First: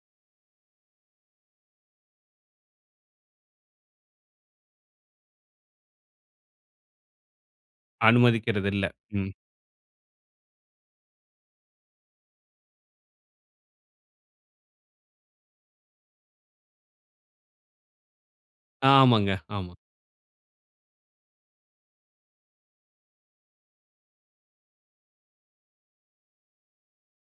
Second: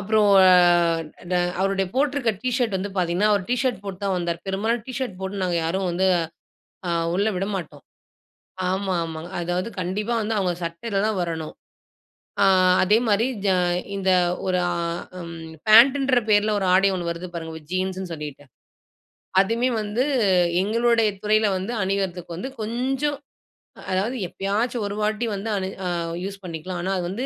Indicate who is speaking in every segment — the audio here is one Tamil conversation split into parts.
Speaker 1: அப்புறம் அ ட அவருடைய போட்டிருக்க டீ ஷர்ட் வந்து பார்த்தீங்ன்னா, அவர் டீ ஷர்ட் போட்டு தான் வந்தாரு. பெரும்பாலான டீ ஷர்ட் போட்டு நாங்க யாரும் வந்து அ உள்ள விடமாட்டோம்.
Speaker 2: அனுமதிக்கிறதில்ல.
Speaker 1: ஆமா, ஆமா.
Speaker 2: ம்.
Speaker 1: அதாவது கண்டிப்பா வந்து அவுங்க சட்டையில தான் வரணும். அ அதேமாரி ஜ இந்த ஒரு ஆ ம் பேண்ட்டுன்ற பெயர்ல ஒரு ஆடை ஒன்னு வருது பாருங்க. ஜீன்ஸ்ன்னு சொல்லிட்டு.
Speaker 2: ஆமாங்க.
Speaker 1: அதுவுமே
Speaker 2: ஆமா.
Speaker 1: வந்து எங்களுடைய துறையில வந்து அணியிறதுக்கு வந்து கொஞ்சம் அதாவது எப்பயாச்சும் ஒரு வாட்டி வந்து அணி அ யூஸ் பண்ணிக்கலாம். ஆனா அது வந்து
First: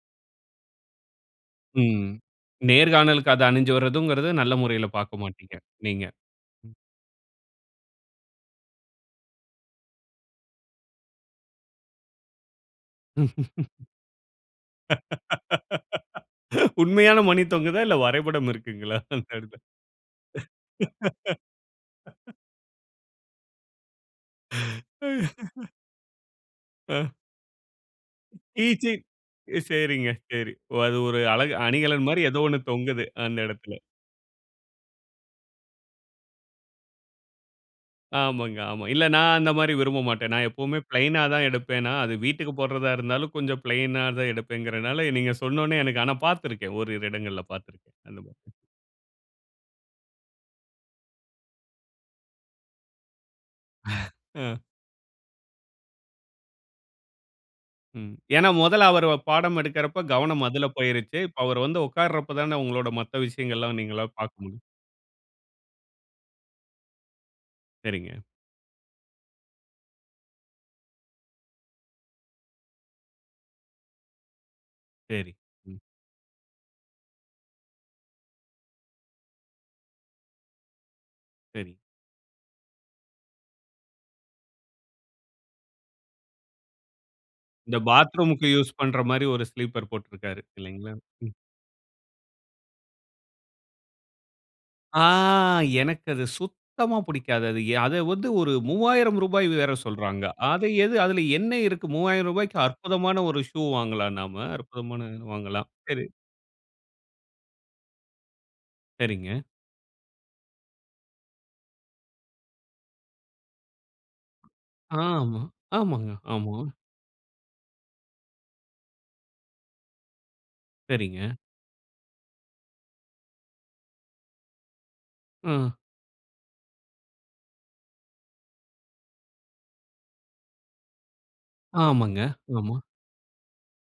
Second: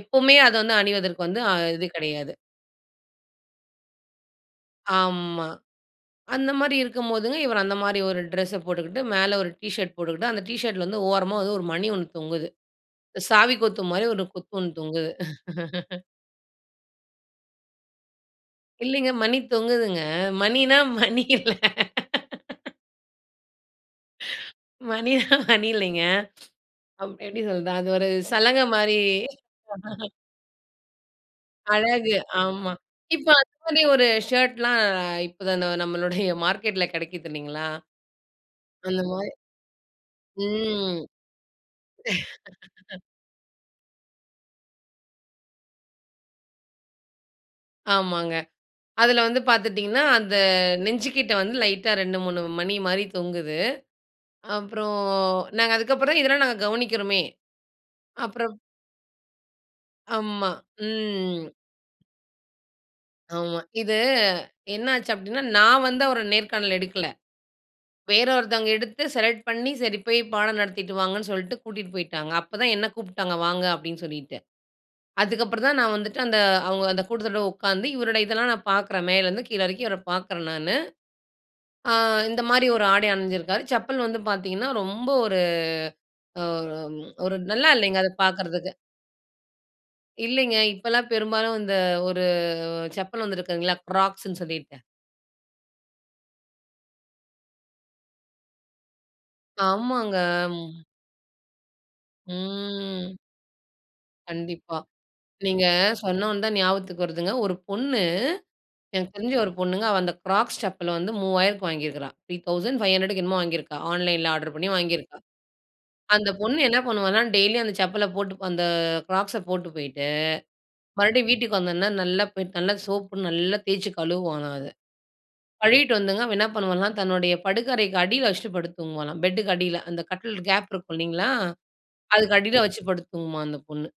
Speaker 1: எப்பவுமே அத வந்து அணிவதற்கு வந்து அ
Speaker 2: ம்.
Speaker 1: இது
Speaker 2: ம்.
Speaker 1: கிடையாது.
Speaker 2: நேர்காணலுக்கு அது அணிஞ்சு வர்றதுங்கிறது நல்ல முறையில பார்க்க
Speaker 1: ஆமா.
Speaker 2: மாட்டீங்க. நீங்க
Speaker 1: அந்த மாதிரி இருக்கும்போதுங்க, இவரு அந்தமாரி ஒரு டிரெஸ்ஸ போட்டுக்கிட்டு மேலே ஒரு டி-ஷர்ட் போட்டுக்கிட்டு அந்த டி-ஷர்ட் ல வந்து ஓரமா ஒரு மணி ஒன்னு தொங்குது. சாவி கொத்துமாரி ஒரு கொத்து ஒன்னு தொங்குது
Speaker 2: உண்மையான மணி தொங்குதா? இல்ல வரைபடம் இருக்குங்களா?
Speaker 1: இல்லீங்க
Speaker 2: அந்த
Speaker 1: மணி
Speaker 2: இடத்தில.
Speaker 1: தொங்குதுங்க. மணினா மணி இல்ல. மணின்னா மணி
Speaker 2: ஐயோ
Speaker 1: இல்லேங்க,
Speaker 2: அ.
Speaker 1: அவ் எப்பிடி சொல்றது? அது ஒரு சலங்க மாரி
Speaker 2: டீச்சிங் எ சரிங்க சரி. ஓ அது ஒரு அழகு
Speaker 1: அழகு
Speaker 2: அணிகலன்மாரி ஏதோ ஒன்னு
Speaker 1: ஆமா.
Speaker 2: தொங்குது
Speaker 1: இப்போ
Speaker 2: அந்த இடத்துல.
Speaker 1: அந்தமாரி ஒரு ஷர்ட்லாம் இப்பதான் ந நம்மளுடைய மார்க்கெட்ல கெடைக்குது இல்லேங்களா!
Speaker 2: ஆமாங்க, ஆமா. இல்ல
Speaker 1: அந்தமாரி.
Speaker 2: நான் அந்தமாரி விரும்ப மாட்டேன். நான் எப்பவுமே
Speaker 1: ம்.
Speaker 2: பிளைன்னா தான் எடுப்பேனா, அது வீட்டுக்கு போட்றதா இருந்தாலும் கொஞ்சம் பிளைன்னா தான் எடுப்பேன்ங்கினால, நீங்க சொன்னவோனே எனக்கு ஆனா பார்த்திருக்கேன். ஓரிரு இடங்கள்ல பார்த்திருக்கேன். அந்த
Speaker 1: ஆமாங்க.
Speaker 2: மாரி.
Speaker 1: அதுல வந்து பார்த்துட்டீங்கன்னா, அந்த நெஞ்சுகிட்டே வந்து லைட்டா 2, 3 மணிமாரி தொங்குது.
Speaker 2: அ.
Speaker 1: அப்புறம், நாங்க அதுக்கப்புறம் இதெல்லாம் நாங்க கவனிக்கிறோமே!
Speaker 2: ம். ஏன்னா,
Speaker 1: அப்புறம்
Speaker 2: மொதல்ல அவரு ப பாடம் எடுக்கிறப்ப கவனம்
Speaker 1: ஆமா.
Speaker 2: அதில போயிருச்சு. இப்போ
Speaker 1: ம்.
Speaker 2: அவரு வந்து உட்கார்றப்ப தான உங்களோட மத்த
Speaker 1: ஆமா.
Speaker 2: விஷயங்கள்லாம்
Speaker 1: இது
Speaker 2: நீங்கள்லா பார்க்க முடியும்.
Speaker 1: என்ன ஆச்சு அப்பிடின்னா, நான் வந்து அவர நேர்காணல் எடுக்கல.
Speaker 2: சரிங்க.
Speaker 1: வேற ஒருத்தவங்க எடுத்து செலக்ட் பண்ணி சரி போய் பாடம் நடத்திட்டு வாங்கன்னு சொல்லிட்டு கூட்டீட்டு போயிட்டாங்க. அப்போ தான் என்ன கூப்ட்டாங்க. வாங்க அப்பிடின்னு சொல்லிட்டு.
Speaker 2: சரி.
Speaker 1: அதுக்கு அப்புறம்
Speaker 2: ம்.
Speaker 1: தான் நான் வந்துட்டு அந்த அவுங்க அந்த கூட்டத்தோட உக்காந்து இவருடைய இதெல்லாம் நான் பாக்கறேன். மேல இருந்து கீழ இறக்கி இவர பாக்கறேன் நானு.
Speaker 2: சரி.
Speaker 1: ஆ இந்தமாரி ஒரு ஆடை அணிஞ்சிருக்காரு. செப்பல் வந்து பார்த்தீங்கன்னா ரொம்ப ஒரு அ ஒரு, ஒரு நல்லா
Speaker 2: இந்த
Speaker 1: இல்லேங்க அது
Speaker 2: பாத்ரூம்க்கு யூசு
Speaker 1: பாக்கறதுக்கு.
Speaker 2: பண்றமாரி ஒரு ஸ்லீப்பர் போட்ருக்காரு.
Speaker 1: இல்லேங்க.
Speaker 2: இல்லீங்களா?
Speaker 1: இப்பலாம்
Speaker 2: ம்.
Speaker 1: பெரும்பாலும் இந்த ஒரு செப்பல் வந்திருக்குதுங்களா! க்ராக்ஸ்ன்னு சொல்லிட்டு.
Speaker 2: ஆ, எனக்கு அது சுத்தமா பிடிக்காது. அது ய அத வந்து ஒரு ரூ.3000 வேற
Speaker 1: ஆமாங்க.
Speaker 2: சொல்றாங்க. அது எது அதில என்ன இருக்கு ரூ.3000க்கு
Speaker 1: ம்.
Speaker 2: அற்புதமான ஒரு ஷூ வாங்கலாம் நாம.
Speaker 1: கண்டிப்பா.
Speaker 2: அற்புதமான
Speaker 1: நீங்க
Speaker 2: வாங்கலாம். சரி.
Speaker 1: சொன்ன உடனே தான் ஞாபகத்துக்கு வருதுங்க. ஒரு பொண்ணு எனக்கு தெரிஞ்ச
Speaker 2: சரிங்க.
Speaker 1: ஒரு பொண்ணுங்க. அவ அந்த க்ராக்ஸ் செப்பல் வந்து ரூ.3000க்கு வாங்கியிருக்கா! ரூ.3,500க்கு என்னமோ வாங்கியிருக்கா! ஆன்லைன்ல ஆர்டர் பண்ணி வாங்கியிருக்கா!
Speaker 2: ஆமா. ஆமாங்க.
Speaker 1: அந்த
Speaker 2: ஆமா.
Speaker 1: பொண்ணு என்ன பண்ணுவான்னா, டெய்லியும் அந்த செப்பல போட்டு, அந்த க்ராக்ஸை போட்டு போயிட்டு மறுபடியும்
Speaker 2: சரிங்க.
Speaker 1: வீட்டுக்கு வந்தோன்னே நல்லா போயிட்டு நல்லா சோப்பு நல்லா தேச்சு கழுவுவாளாம் அத.
Speaker 2: ம்.
Speaker 1: கழுவீட்டு வந்துங்க அவ என்ன பண்ணுவாளாம்? தன்னுடைய படுக்க அறைக்கு அடியில வச்சுட்டு படுத்து தூங்குவாளாம். பெட்டுக்கு அடியில. அந்த கட்டில் கேப் இருக்கும். இல்லேங்களா!
Speaker 2: ஆமாங்க.
Speaker 1: அதுக்கு அடியில
Speaker 2: ஆமா.
Speaker 1: வச்சு படுத்து தூங்குமா அந்த பொண்ணு.